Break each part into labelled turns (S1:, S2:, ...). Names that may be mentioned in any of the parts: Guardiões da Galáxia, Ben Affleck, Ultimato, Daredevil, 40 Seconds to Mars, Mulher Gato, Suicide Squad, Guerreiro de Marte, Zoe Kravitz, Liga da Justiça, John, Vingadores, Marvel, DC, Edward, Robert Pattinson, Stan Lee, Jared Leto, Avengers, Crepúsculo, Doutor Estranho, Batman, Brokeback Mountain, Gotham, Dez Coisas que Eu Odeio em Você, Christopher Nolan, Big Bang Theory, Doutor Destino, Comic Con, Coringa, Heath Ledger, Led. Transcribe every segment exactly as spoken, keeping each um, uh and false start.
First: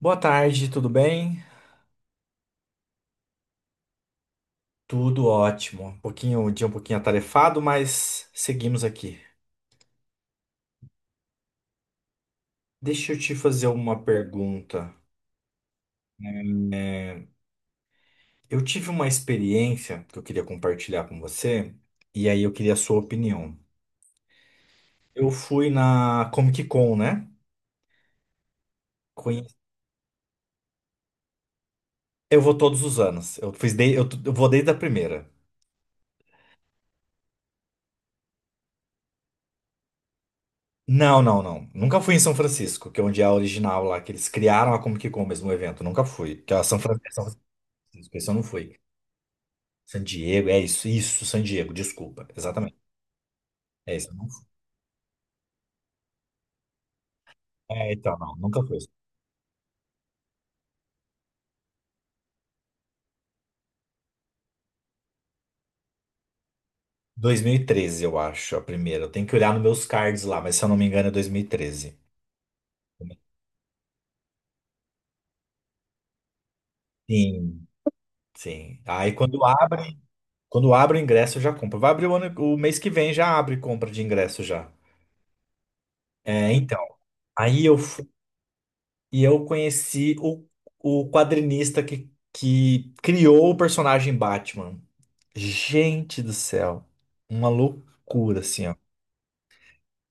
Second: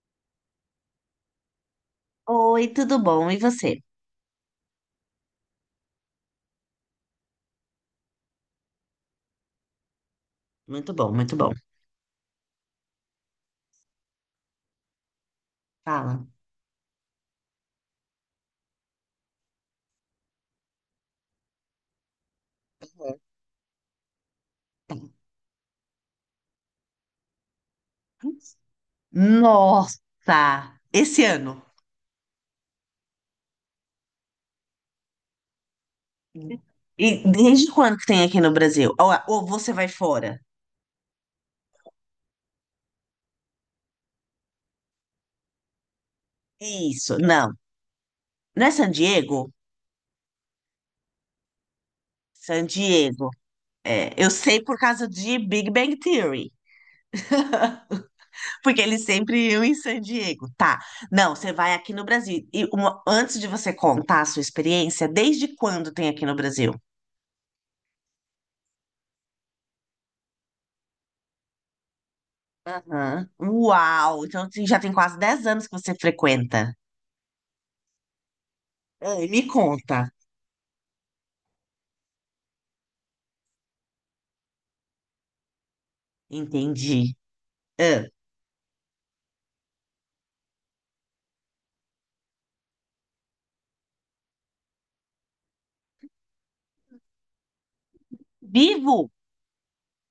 S1: Boa tarde, tudo bem?
S2: Oi, tudo bom? E você?
S1: Tudo ótimo. Um pouquinho, um dia um pouquinho atarefado, mas seguimos aqui.
S2: Muito bom, muito bom.
S1: Deixa eu te fazer uma pergunta.
S2: Fala.
S1: Eu tive uma experiência que eu queria compartilhar com você, e aí eu queria a sua opinião.
S2: Aham.
S1: Eu fui na Comic Con, né? Conhe-
S2: Nossa, esse ano!
S1: Eu vou todos os anos. Eu fiz de... eu t- eu vou desde a primeira.
S2: E desde quando que tem aqui no Brasil? Ou, ou você vai fora?
S1: Não, não, não. Nunca fui em São Francisco, que é onde é a original lá, que eles criaram a Comic Con mesmo, o evento. Nunca fui. Que é a São Fran-
S2: Isso,
S1: São
S2: não.
S1: Francisco, esse eu não
S2: Não é
S1: fui.
S2: San Diego?
S1: San Diego, é isso, isso, San Diego, desculpa,
S2: San
S1: exatamente.
S2: Diego.
S1: É isso,
S2: É,
S1: eu não
S2: eu
S1: fui.
S2: sei por causa de Big Bang Theory,
S1: É, então, não, nunca foi.
S2: porque eles sempre iam em San Diego. Tá. Não, você vai aqui no Brasil. E uma- antes de você contar a sua experiência, desde quando tem aqui no Brasil?
S1: dois mil e treze, eu acho, a primeira. Eu tenho que olhar nos meus cards lá, mas se eu não me engano é dois mil e treze.
S2: Aham. Uau! Então assim, já tem quase dez anos que você frequenta.
S1: Sim, sim. Aí
S2: Ai, me
S1: quando
S2: conta.
S1: abre, quando abre o ingresso, eu já compro. Vai abrir o ano, o mês que vem, já abre compra de ingresso já. É, então,
S2: Entendi.
S1: aí eu
S2: Ah,
S1: fui, e eu conheci o, o quadrinista que, que criou o personagem Batman. Gente do céu, uma loucura, assim.
S2: vivo?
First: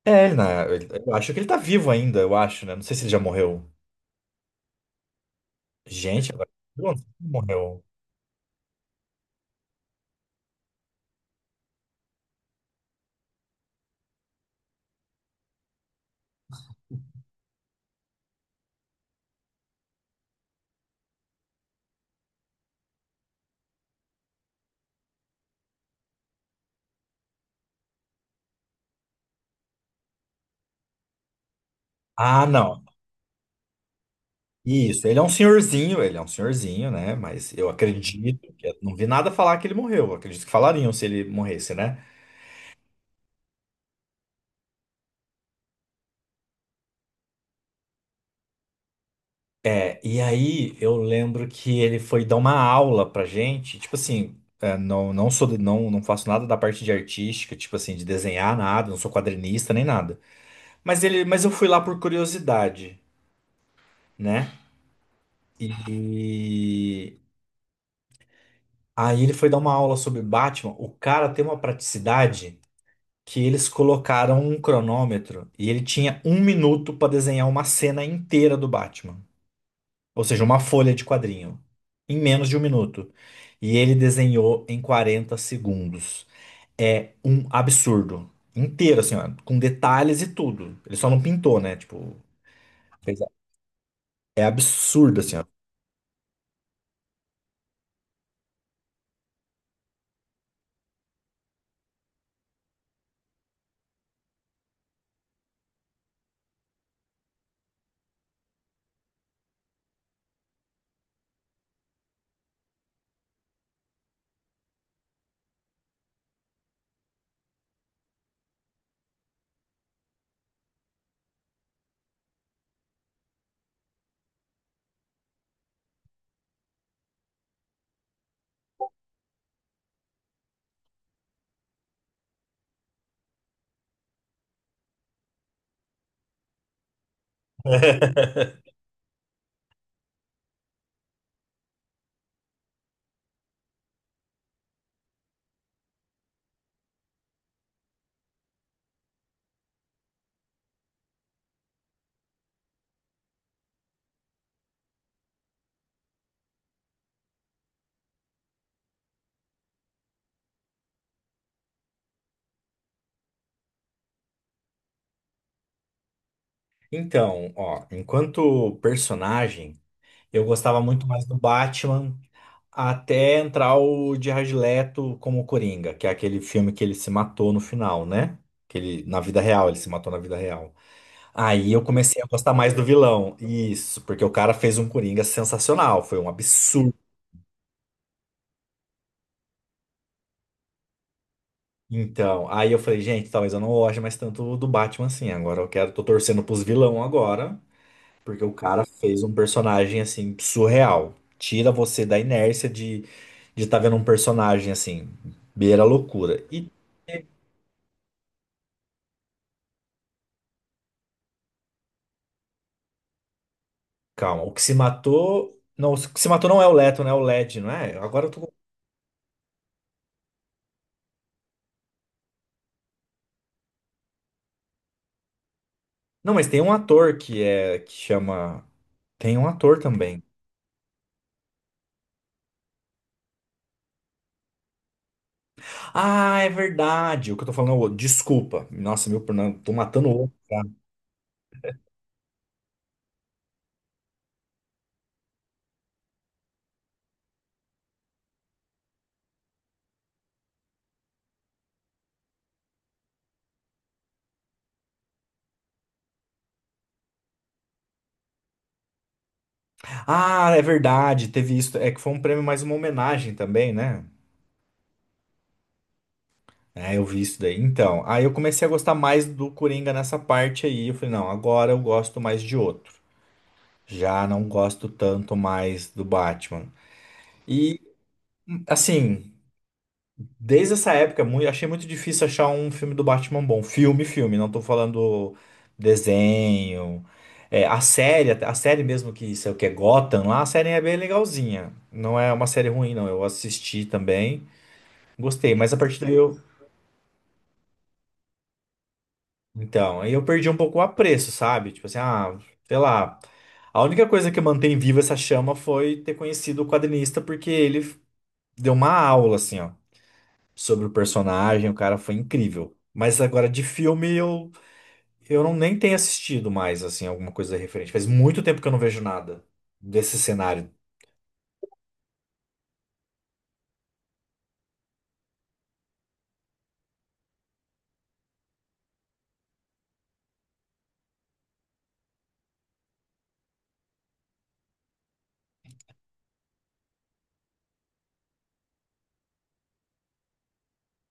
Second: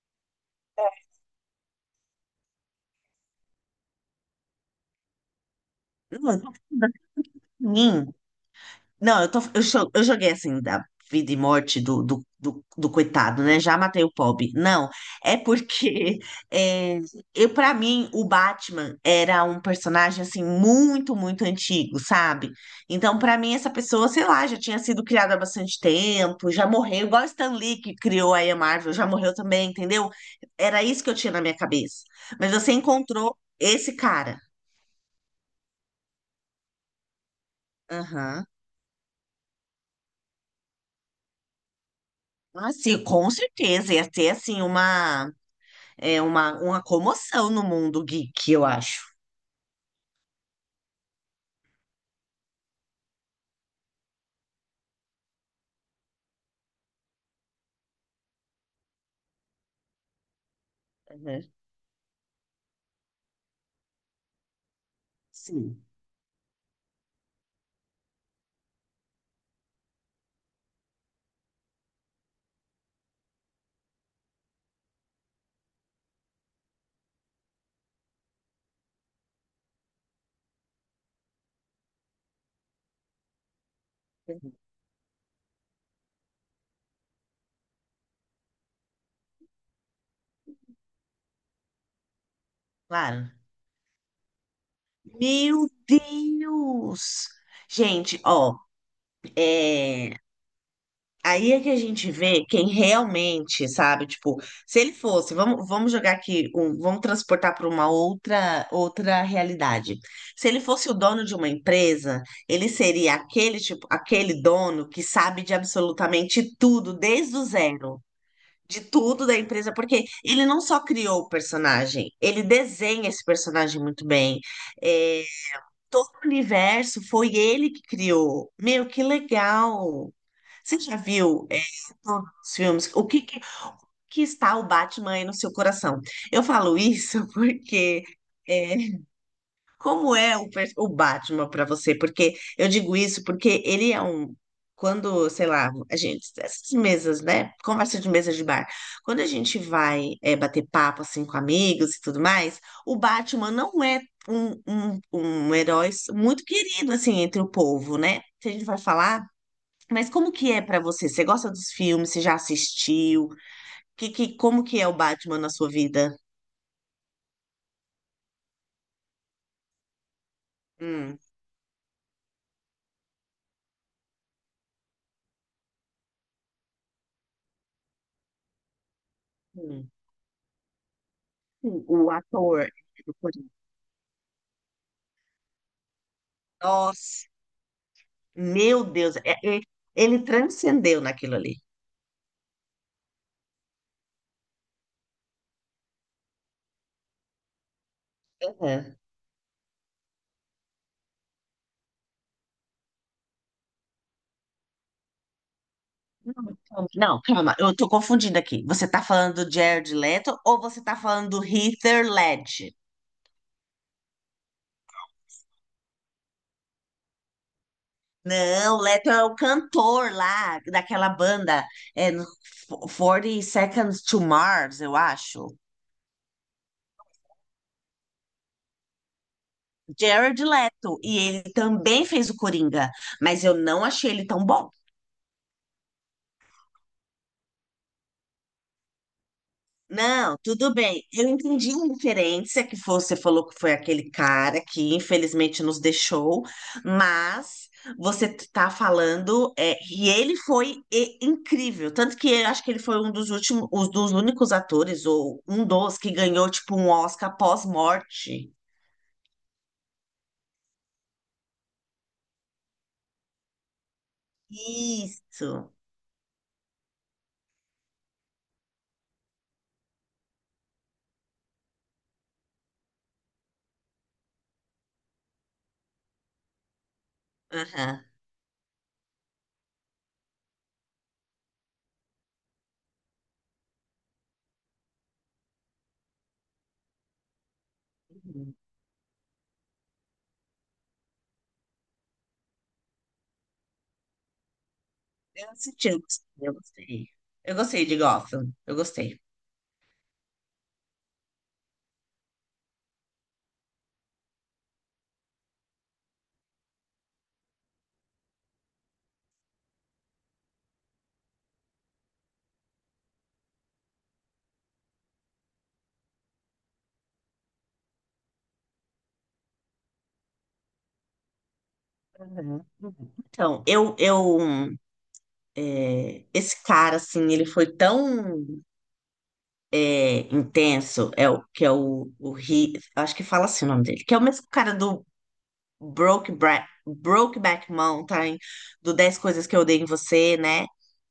S1: É, ele na- eu acho que ele tá vivo ainda, eu acho, né? Não sei se ele já morreu. Gente, agora. Não, ele morreu.
S2: Hum, Não, eu, tô, eu, cho- eu joguei assim, da vida e morte do, do, do, do coitado, né? Já matei o pobre. Não, é porque é, eu, para mim, o Batman era um personagem, assim, muito, muito antigo, sabe? Então, para mim, essa pessoa, sei lá, já tinha sido criada há bastante tempo, já morreu, igual o Stan Lee, que criou aí a Marvel, já morreu também, entendeu? Era isso que eu tinha na minha cabeça.
S1: Ah,
S2: Mas você
S1: não.
S2: encontrou esse cara.
S1: Isso, ele é um senhorzinho, ele é um senhorzinho, né? Mas eu
S2: Aham.
S1: acredito que. Não vi nada falar que ele morreu. Eu acredito que falariam se ele morresse, né?
S2: Ah, sim, com certeza. Ia ter, assim, uma. É uma, uma comoção no mundo geek, eu acho.
S1: É, e aí eu lembro que ele foi dar uma aula pra gente, tipo assim. É, não, não sou, de- não, não faço nada da parte de artística, tipo assim, de desenhar nada, não sou quadrinista nem nada. Mas ele,
S2: Uhum.
S1: mas eu fui lá por curiosidade, né?
S2: Sim,
S1: E aí ele foi dar uma aula sobre Batman. O cara tem uma praticidade que eles colocaram um cronômetro e ele tinha um minuto para desenhar uma cena inteira do Batman. Ou seja, uma folha de quadrinho. Em menos de um minuto. E ele
S2: uhum,
S1: desenhou em quarenta segundos. É um absurdo. Inteiro, assim, ó, com detalhes e tudo. Ele só não pintou, né? Tipo, fez-
S2: claro.
S1: é absurdo, assim, ó.
S2: Meu Deus! Gente, ó, é... aí é que a gente vê quem realmente, sabe? Tipo, se ele fosse, vamos, vamos jogar aqui, um- vamos transportar para uma outra, outra realidade. Se ele fosse o dono de uma empresa, ele seria aquele tipo, aquele dono que sabe de absolutamente tudo desde o zero. De tudo da empresa, porque ele não só criou o personagem, ele desenha esse personagem muito bem. É, todo o universo foi ele que criou. Meu, que legal! Você já viu, é, todos os filmes? O que, que, que está o Batman aí no seu coração? Eu falo isso porque. É, como é o, pers- o Batman para você? Porque eu digo isso porque ele é um. Quando, sei lá, a gente, essas mesas, né? Conversa de mesa de bar. Quando a gente vai é, bater papo assim com amigos e tudo mais, o Batman não é um, um, um herói muito querido assim entre o povo, né? Se a gente vai falar, mas como que é para você? Você gosta dos filmes? Você já assistiu? Que, que, como que é o Batman na sua vida?
S1: Então, ó, enquanto personagem. Eu gostava muito
S2: Hum,
S1: mais do Batman até entrar o Jared Leto como Coringa, que é aquele filme que ele se matou no final, né? Que ele, na vida real, ele se
S2: hum.
S1: matou na vida real. Aí eu
S2: O o
S1: comecei a gostar
S2: ator.
S1: mais do
S2: Do
S1: vilão. Isso, porque o cara fez um Coringa sensacional, foi um absurdo.
S2: Nossa. Meu Deus, é- é- ele transcendeu naquilo ali.
S1: Então, aí eu falei, gente, talvez eu não goste mais tanto do Batman assim. Agora eu quero, tô torcendo pros vilão agora. Porque o cara
S2: Uhum.
S1: fez um personagem assim surreal. Tira você da inércia de de estar vendo um personagem assim, beira a loucura. E
S2: Não, calma, eu tô confundindo aqui. Você tá falando do Jared Leto ou você tá falando do Heath Ledger?
S1: calma, o que se matou, não, o que se matou não é o Leto, né? É o Led, não é? Agora eu tô.
S2: Não, o Leto é o cantor lá daquela banda, é, no quarenta Seconds to Mars, eu acho.
S1: Não, mas tem um ator que é que chama tem um ator também.
S2: Jared Leto, e ele também fez o Coringa, mas eu não achei ele tão bom.
S1: Ah, é verdade. O que eu tô falando é o outro. Desculpa. Nossa, meu, não, tô matando o outro
S2: Não, tudo
S1: cara.
S2: bem. Eu entendi a referência que você falou que foi aquele cara que infelizmente nos deixou, mas você tá falando, é, e ele foi e- incrível. Tanto que eu acho que ele foi um dos últimos, um dos únicos atores, ou um dos que ganhou, tipo, um Oscar pós-morte.
S1: Ah, é verdade. Teve isso. É que foi um prêmio mais uma homenagem também, né?
S2: Isso.
S1: É, eu vi isso daí. Então, aí eu comecei a gostar mais do Coringa nessa parte aí. Eu falei, não, agora eu gosto mais de outro. Já não gosto tanto mais do Batman. E,
S2: Aham.
S1: assim, desde essa época, é mui- achei muito difícil achar um filme do Batman bom. Filme, filme, não tô falando desenho. É, a série, até- a série mesmo que isso é o que é Gotham lá, a série é bem legalzinha. Não é uma série ruim, não. Eu assisti também,
S2: Eu
S1: gostei, mas a
S2: assisti,
S1: partir
S2: eu
S1: daí
S2: gostei.
S1: eu.
S2: Eu gostei. Eu gostei de Gotham. Eu gostei.
S1: Então, aí eu perdi um pouco o apreço, sabe? Tipo assim, ah, sei lá. A única coisa que mantém viva essa chama foi ter conhecido o quadrinista, porque ele deu uma aula, assim, ó, sobre o personagem, o cara foi incrível. Mas agora de filme eu, eu não nem tenho assistido mais, assim, alguma coisa referente. Faz muito tempo que eu não vejo nada desse cenário.
S2: Uhum, uhum. Então, eu, eu é, esse cara, assim, ele foi tão é, intenso, é o que é o, o Ri, acho que fala assim o nome dele, que é o mesmo cara do Broke Bra- Brokeback Mountain, do dez Coisas que Eu Odeio em Você, né?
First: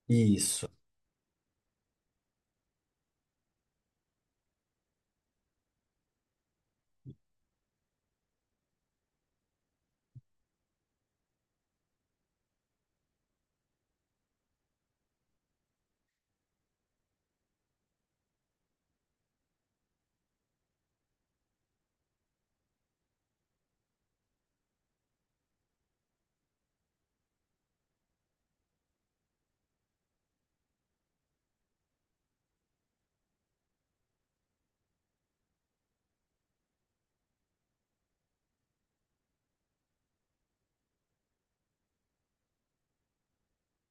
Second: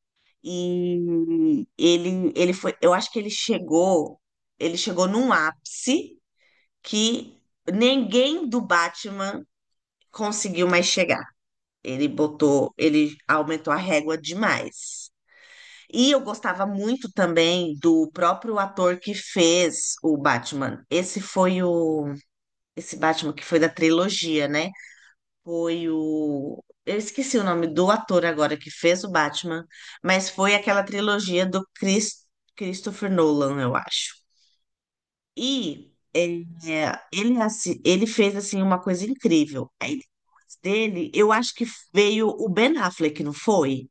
S1: Isso.
S2: E ele, ele foi, eu acho que ele chegou, ele chegou num ápice que ninguém do Batman conseguiu mais chegar. Ele botou, ele aumentou a régua demais. E eu gostava muito também do próprio ator que fez o Batman. Esse foi o. Esse Batman que foi da trilogia, né? Foi o. Eu esqueci o nome do ator agora que fez o Batman, mas foi aquela trilogia do Chris... Christopher Nolan, eu acho. E é, ele, é assi- ele fez assim uma coisa incrível. Aí depois dele, eu acho que veio o Ben Affleck, não foi?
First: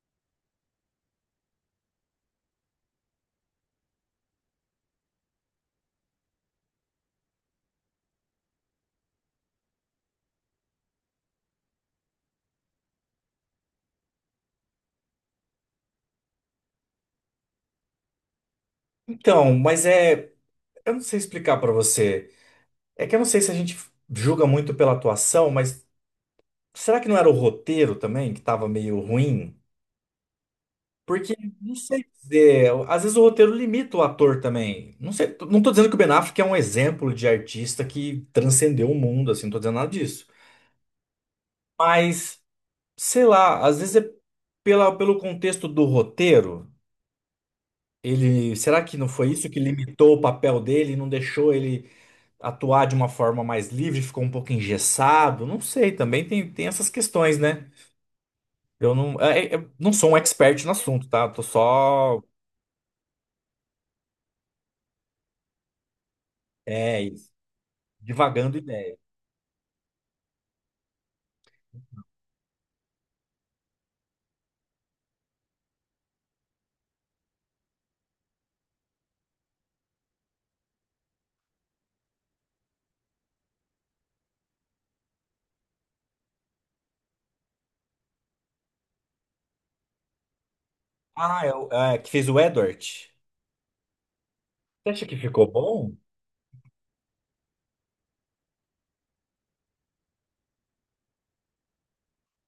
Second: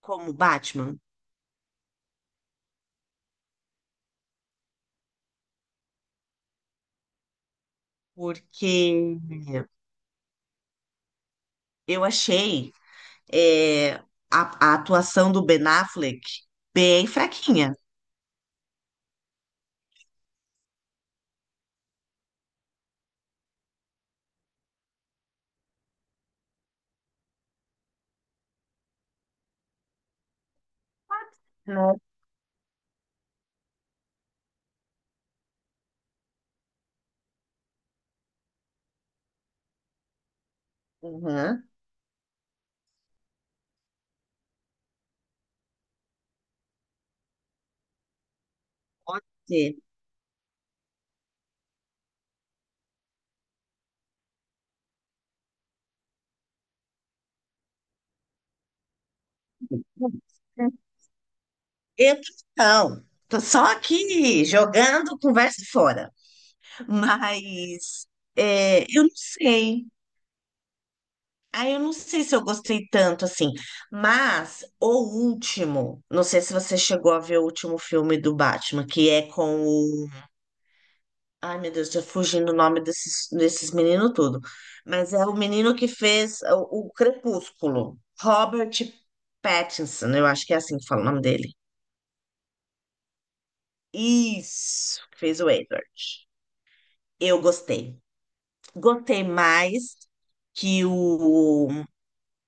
S2: Como Batman, porque eu achei é, a, a atuação do Ben Affleck bem fraquinha.
S1: Então, mas é. Eu não sei explicar pra você. É que eu não sei se a gente julga muito pela atuação, mas. Será que não era o roteiro também que estava meio ruim? Porque, não
S2: Não.
S1: sei dizer, às vezes o roteiro limita o ator também. Não sei, não tô dizendo que o Ben Affleck é um exemplo de artista que transcendeu o mundo, assim, não tô dizendo nada disso.
S2: Uhum.
S1: Mas, sei lá, às vezes é pela, pelo contexto do roteiro, ele, será que não
S2: Pode
S1: foi isso que
S2: ser.
S1: limitou o papel dele, e não deixou ele atuar de uma forma mais livre, ficou um pouco engessado? Não sei, também tem, tem essas questões, né? Eu não, é- é- não sou um expert no assunto, tá? Eu tô
S2: Eu
S1: só,
S2: não. Tô só aqui jogando conversa fora.
S1: é, isso,
S2: Mas
S1: divagando
S2: é,
S1: ideia.
S2: eu não sei. Ah, eu não sei se eu gostei tanto assim. Mas o último, não sei se você chegou a ver o último filme do Batman, que é com Ai, meu Deus, tô fugindo o nome desses, desses meninos tudo. Mas é o menino que fez o, o Crepúsculo. Robert Pattinson, eu acho que é assim que fala o nome
S1: Ah,
S2: dele.
S1: é, o- é, que fez o Edward. Você
S2: Isso,
S1: acha que
S2: que fez
S1: ficou
S2: o Edward.
S1: bom?
S2: Eu gostei. Gostei mais que o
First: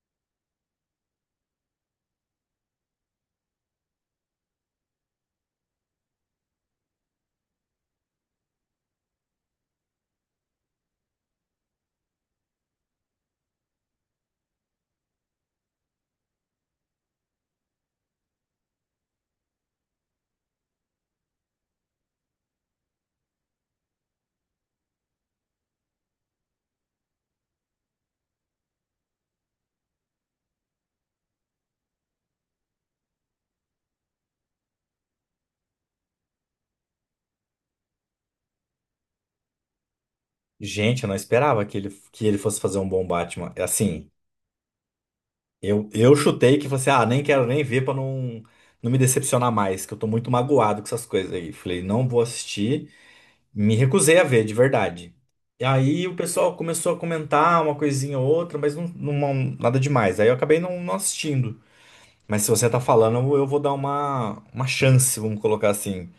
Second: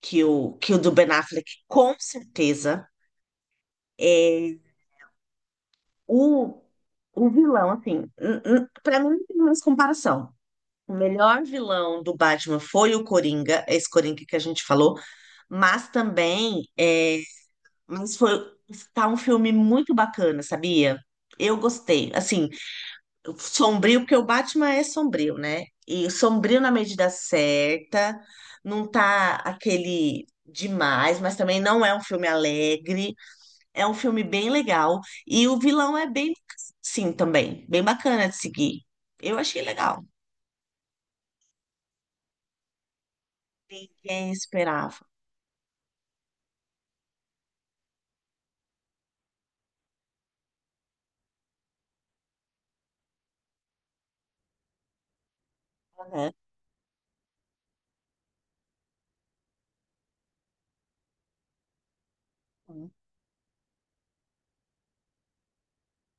S2: que o, que o do Ben Affleck, com certeza. É, o, o vilão, assim, n- n- pra mim não tem mais comparação. O melhor vilão do Batman foi o Coringa, esse Coringa que a gente falou. Mas também, é, mas foi tá um filme muito bacana, sabia? Eu gostei. Assim, sombrio, porque o Batman é sombrio, né? E sombrio na medida certa, não tá aquele demais, mas também não é um filme alegre. É um filme bem legal. E o vilão é bem, sim, também, bem bacana de seguir. Eu achei legal.
S1: Gente, eu não esperava que ele, que ele fosse fazer um bom Batman. É assim,
S2: Ninguém esperava,
S1: eu, eu chutei que fosse, ah, nem quero nem ver pra não, não me decepcionar mais, que eu tô muito magoado com essas coisas aí. Falei, não vou assistir. Me recusei a ver, de verdade. E aí o
S2: né?
S1: pessoal começou a comentar uma coisinha ou outra, mas não, não- nada demais. Aí eu acabei não, não assistindo. Mas se você tá falando, eu vou dar uma, uma chance, vamos colocar assim.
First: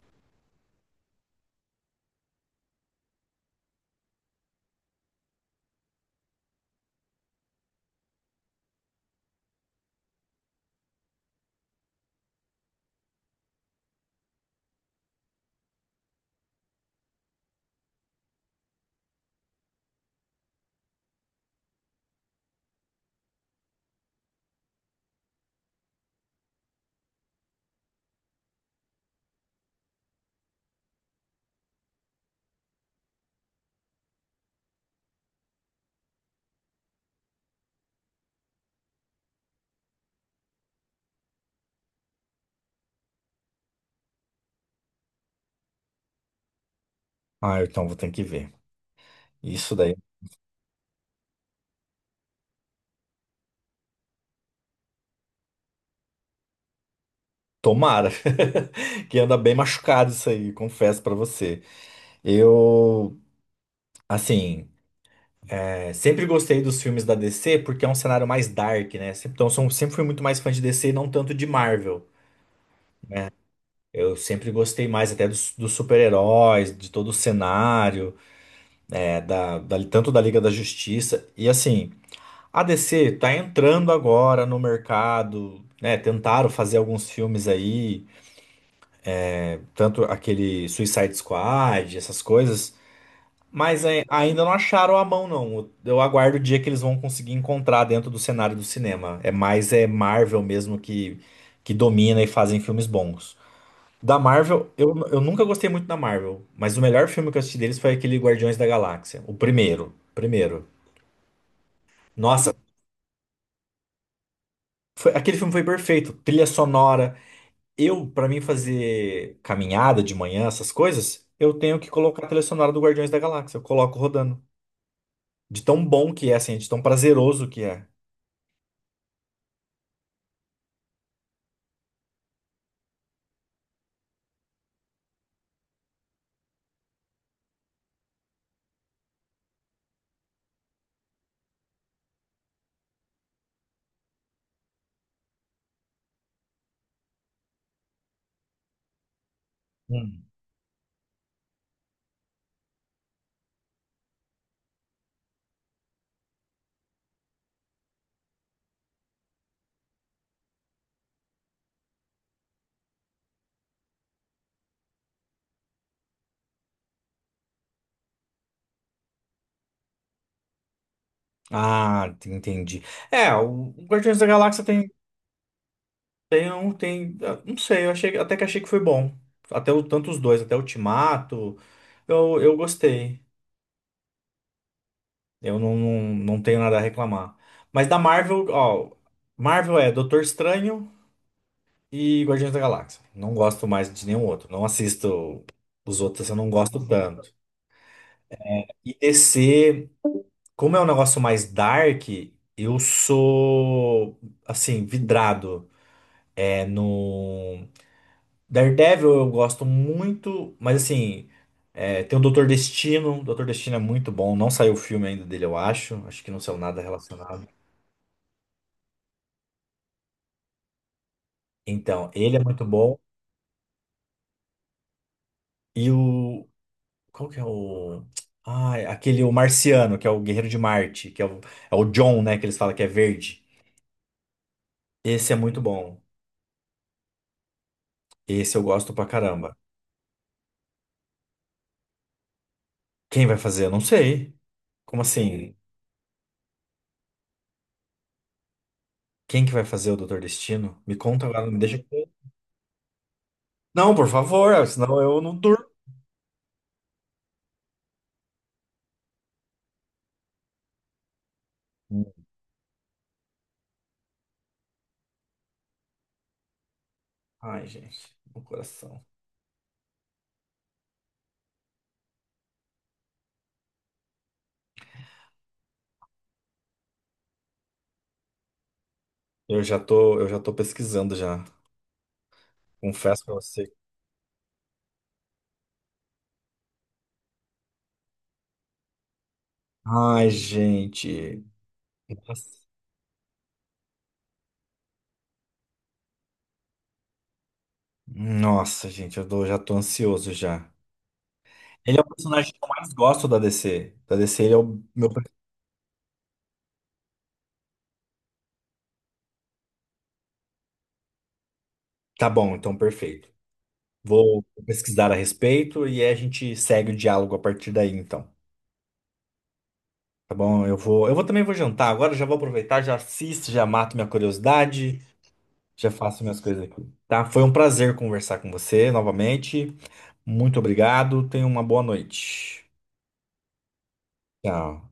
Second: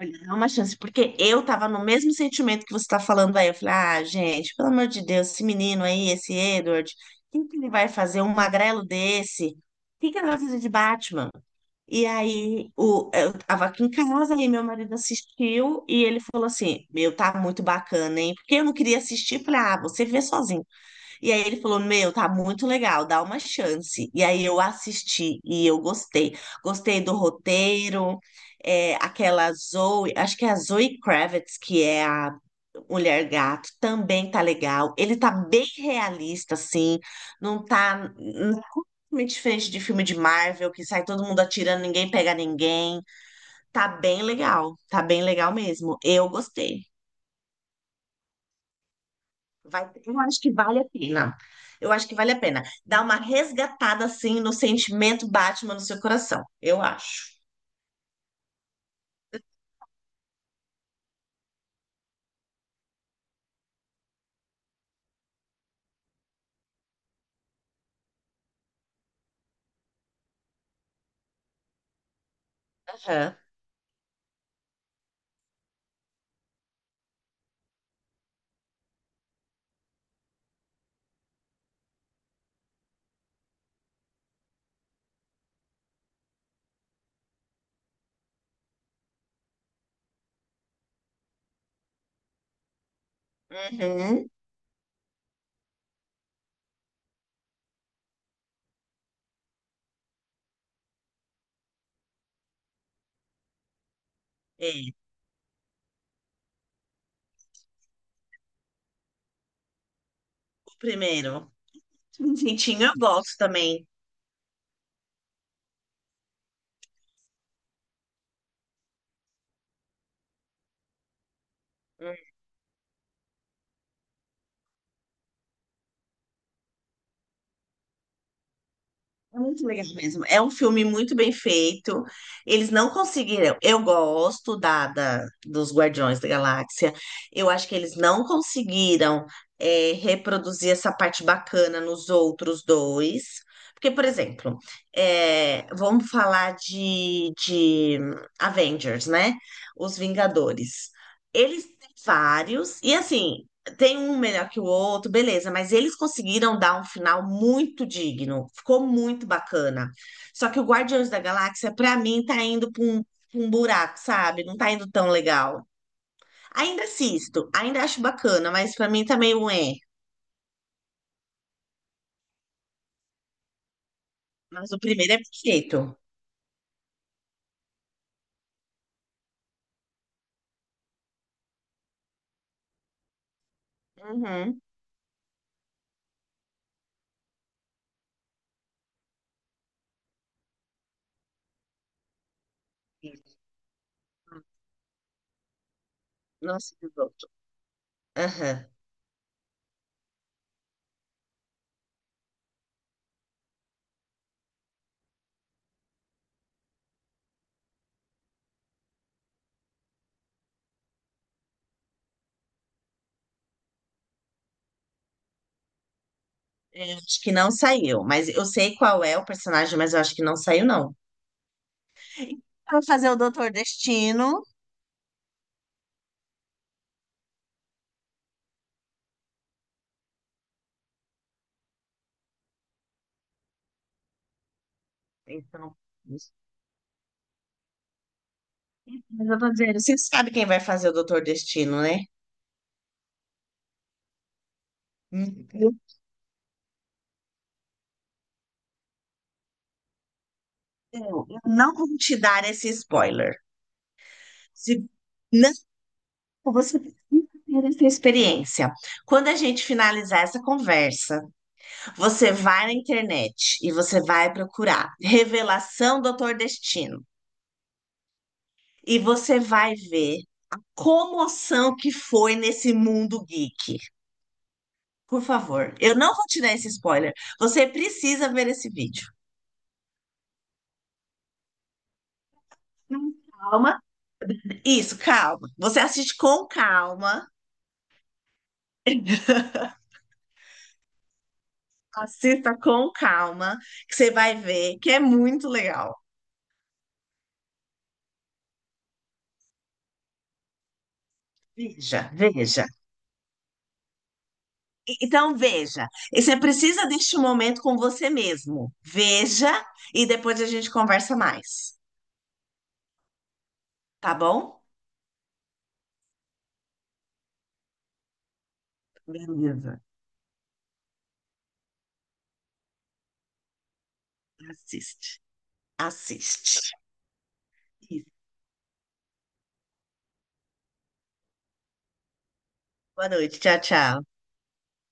S2: Olha, dá uma chance, porque eu tava no mesmo sentimento que você tá falando aí. Eu falei, ah, gente, pelo amor de Deus, esse menino aí, esse Edward, o que ele vai fazer? Um magrelo desse? O que que ele vai fazer de Batman? E aí, o, eu tava aqui em casa e meu marido assistiu e ele falou assim: Meu, tá muito bacana, hein? Porque eu não queria assistir, eu falei, ah, você vê sozinho. E aí ele falou: Meu, tá muito legal, dá uma chance. E aí eu assisti e eu gostei. Gostei do roteiro, é, aquela Zoe, acho que é a Zoe Kravitz, que é a Mulher Gato, também tá legal. Ele tá bem realista, assim, não tá hum, muito diferente de filme de Marvel, que sai todo mundo atirando, ninguém pega ninguém. Tá bem legal, tá bem legal mesmo. Eu gostei.
S1: Ah, então vou ter que ver. Isso
S2: Vai,
S1: daí,
S2: eu acho que vale a pena. Eu acho que vale a pena. Dá uma resgatada assim no sentimento Batman no seu coração. Eu acho.
S1: tomara. Que anda bem machucado isso aí, confesso pra você. Eu, assim, é, sempre gostei dos filmes da D C porque é um cenário mais dark, né? Sempre- Então, sou, sempre fui muito mais fã de D C e não tanto de Marvel.
S2: Aham.
S1: Eu sempre gostei mais até dos, dos super-heróis, de todo o cenário, é, da, da- tanto da Liga da Justiça. E assim. A D C tá entrando agora no mercado, né? Tentaram fazer alguns filmes aí, tanto aquele Suicide Squad, essas coisas, mas é,
S2: Uhum.
S1: ainda não acharam a mão, não. Eu aguardo o dia que eles vão conseguir encontrar dentro do cenário do cinema. É mais é Marvel mesmo que, que domina e fazem filmes bons. Da Marvel,
S2: É,
S1: eu, eu nunca gostei muito da Marvel, mas o melhor filme que eu assisti deles foi aquele Guardiões da Galáxia, o primeiro, primeiro.
S2: o primeiro.
S1: Nossa,
S2: Quentinho eu gosto também.
S1: foi- aquele filme foi perfeito. Trilha sonora. Eu, pra mim fazer caminhada de manhã, essas coisas, eu tenho que colocar a trilha sonora do Guardiões da Galáxia. Eu coloco rodando. De tão bom que é, assim, de tão prazeroso que é.
S2: É muito legal mesmo. É um filme muito bem feito. Eles não conseguiram. Eu gosto da, da- dos Guardiões da Galáxia. Eu acho que eles não conseguiram é, reproduzir essa parte bacana nos outros dois. Porque, por exemplo, é, vamos falar de, de Avengers, né? Os
S1: Hum.
S2: Vingadores. Eles têm vários, e assim, tem um melhor que o outro, beleza, mas eles conseguiram dar um final muito digno, ficou muito bacana. Só que o Guardiões da Galáxia, pra mim, tá indo pra um, pra um buraco, sabe? Não tá indo tão legal. Ainda assisto, ainda acho bacana, mas pra mim tá meio é.
S1: Ah, te- entendi. É, o Guardiões da Galáxia
S2: Mas o
S1: tem,
S2: primeiro é perfeito.
S1: tem, um, tem, ah, não sei, eu achei, até que achei que foi bom. Até o, tanto os dois, até o Ultimato, eu, eu gostei.
S2: Uhum.
S1: Eu não, não, não tenho nada a reclamar. Mas da Marvel, ó, Marvel é Doutor Estranho, e Guardiões da Galáxia. Não gosto mais de nenhum outro. Não assisto os outros, eu não
S2: Não
S1: gosto
S2: sei outro.
S1: tanto.
S2: Aham.
S1: E D C, como é um negócio mais dark, eu sou, assim, vidrado. É, no Daredevil eu gosto muito, mas assim, é, tem o Doutor Destino. O Doutor Destino é muito bom. Não saiu o filme ainda dele, eu acho. Acho que não saiu nada
S2: Eu acho que
S1: relacionado.
S2: não saiu, mas eu sei qual é o personagem, mas eu acho que não saiu, não.
S1: Então, ele é muito
S2: Pra
S1: bom.
S2: fazer o Doutor Destino.
S1: E o Qual que é o. Ai, aquele o marciano, que é o Guerreiro de Marte, que é o, é o John, né? Que eles falam que é verde. Esse é muito
S2: Então,
S1: bom. Esse eu gosto pra
S2: mas eu tô
S1: caramba.
S2: dizendo, você sabe quem vai fazer o Doutor Destino, né?
S1: Quem vai fazer? Eu não sei. Como
S2: Hum,
S1: assim?
S2: Eu,
S1: Quem que vai fazer o Doutor Destino? Me
S2: eu
S1: conta
S2: eu
S1: agora, não me
S2: não
S1: deixa.
S2: vou
S1: com-
S2: te dar esse spoiler.
S1: Não, por favor, é,
S2: Se,
S1: senão eu não
S2: não,
S1: durmo.
S2: você precisa ter essa experiência. Quando a gente finalizar essa conversa, você vai na internet e você vai procurar Revelação Doutor Destino.
S1: Ai, gente, meu
S2: E
S1: coração.
S2: você vai ver comoção que foi nesse mundo geek. Por favor, eu não vou te dar esse spoiler. Você precisa ver esse vídeo.
S1: Eu já tô, eu já tô pesquisando já. Confesso pra você.
S2: Calma. Isso, calma. Você assiste com calma.
S1: Ai, gente.
S2: Assista
S1: Nossa,
S2: com calma, que você vai ver que é muito legal.
S1: nossa, gente, eu tô- já tô ansioso já. Ele
S2: Veja,
S1: é o personagem que
S2: veja.
S1: eu mais gosto da D C. Da D C, ele é o
S2: E-
S1: meu. pre-
S2: então, veja. E você precisa deste momento com você mesmo. Veja e depois a gente conversa mais.
S1: Tá bom, então perfeito.
S2: Tá
S1: Vou
S2: bom?
S1: pesquisar a respeito e a gente segue o diálogo a partir daí, então.
S2: Beleza.
S1: Tá bom? Eu vou, eu vou também vou jantar agora, já vou aproveitar, já assisto, já mato minha curiosidade,
S2: Assiste.
S1: já faço minhas
S2: Assiste.
S1: coisas aqui. Tá? Foi um prazer
S2: Isso.
S1: conversar com você novamente. Muito obrigado. Tenha uma boa noite.
S2: Boa noite. Tchau, tchau.
S1: Tchau.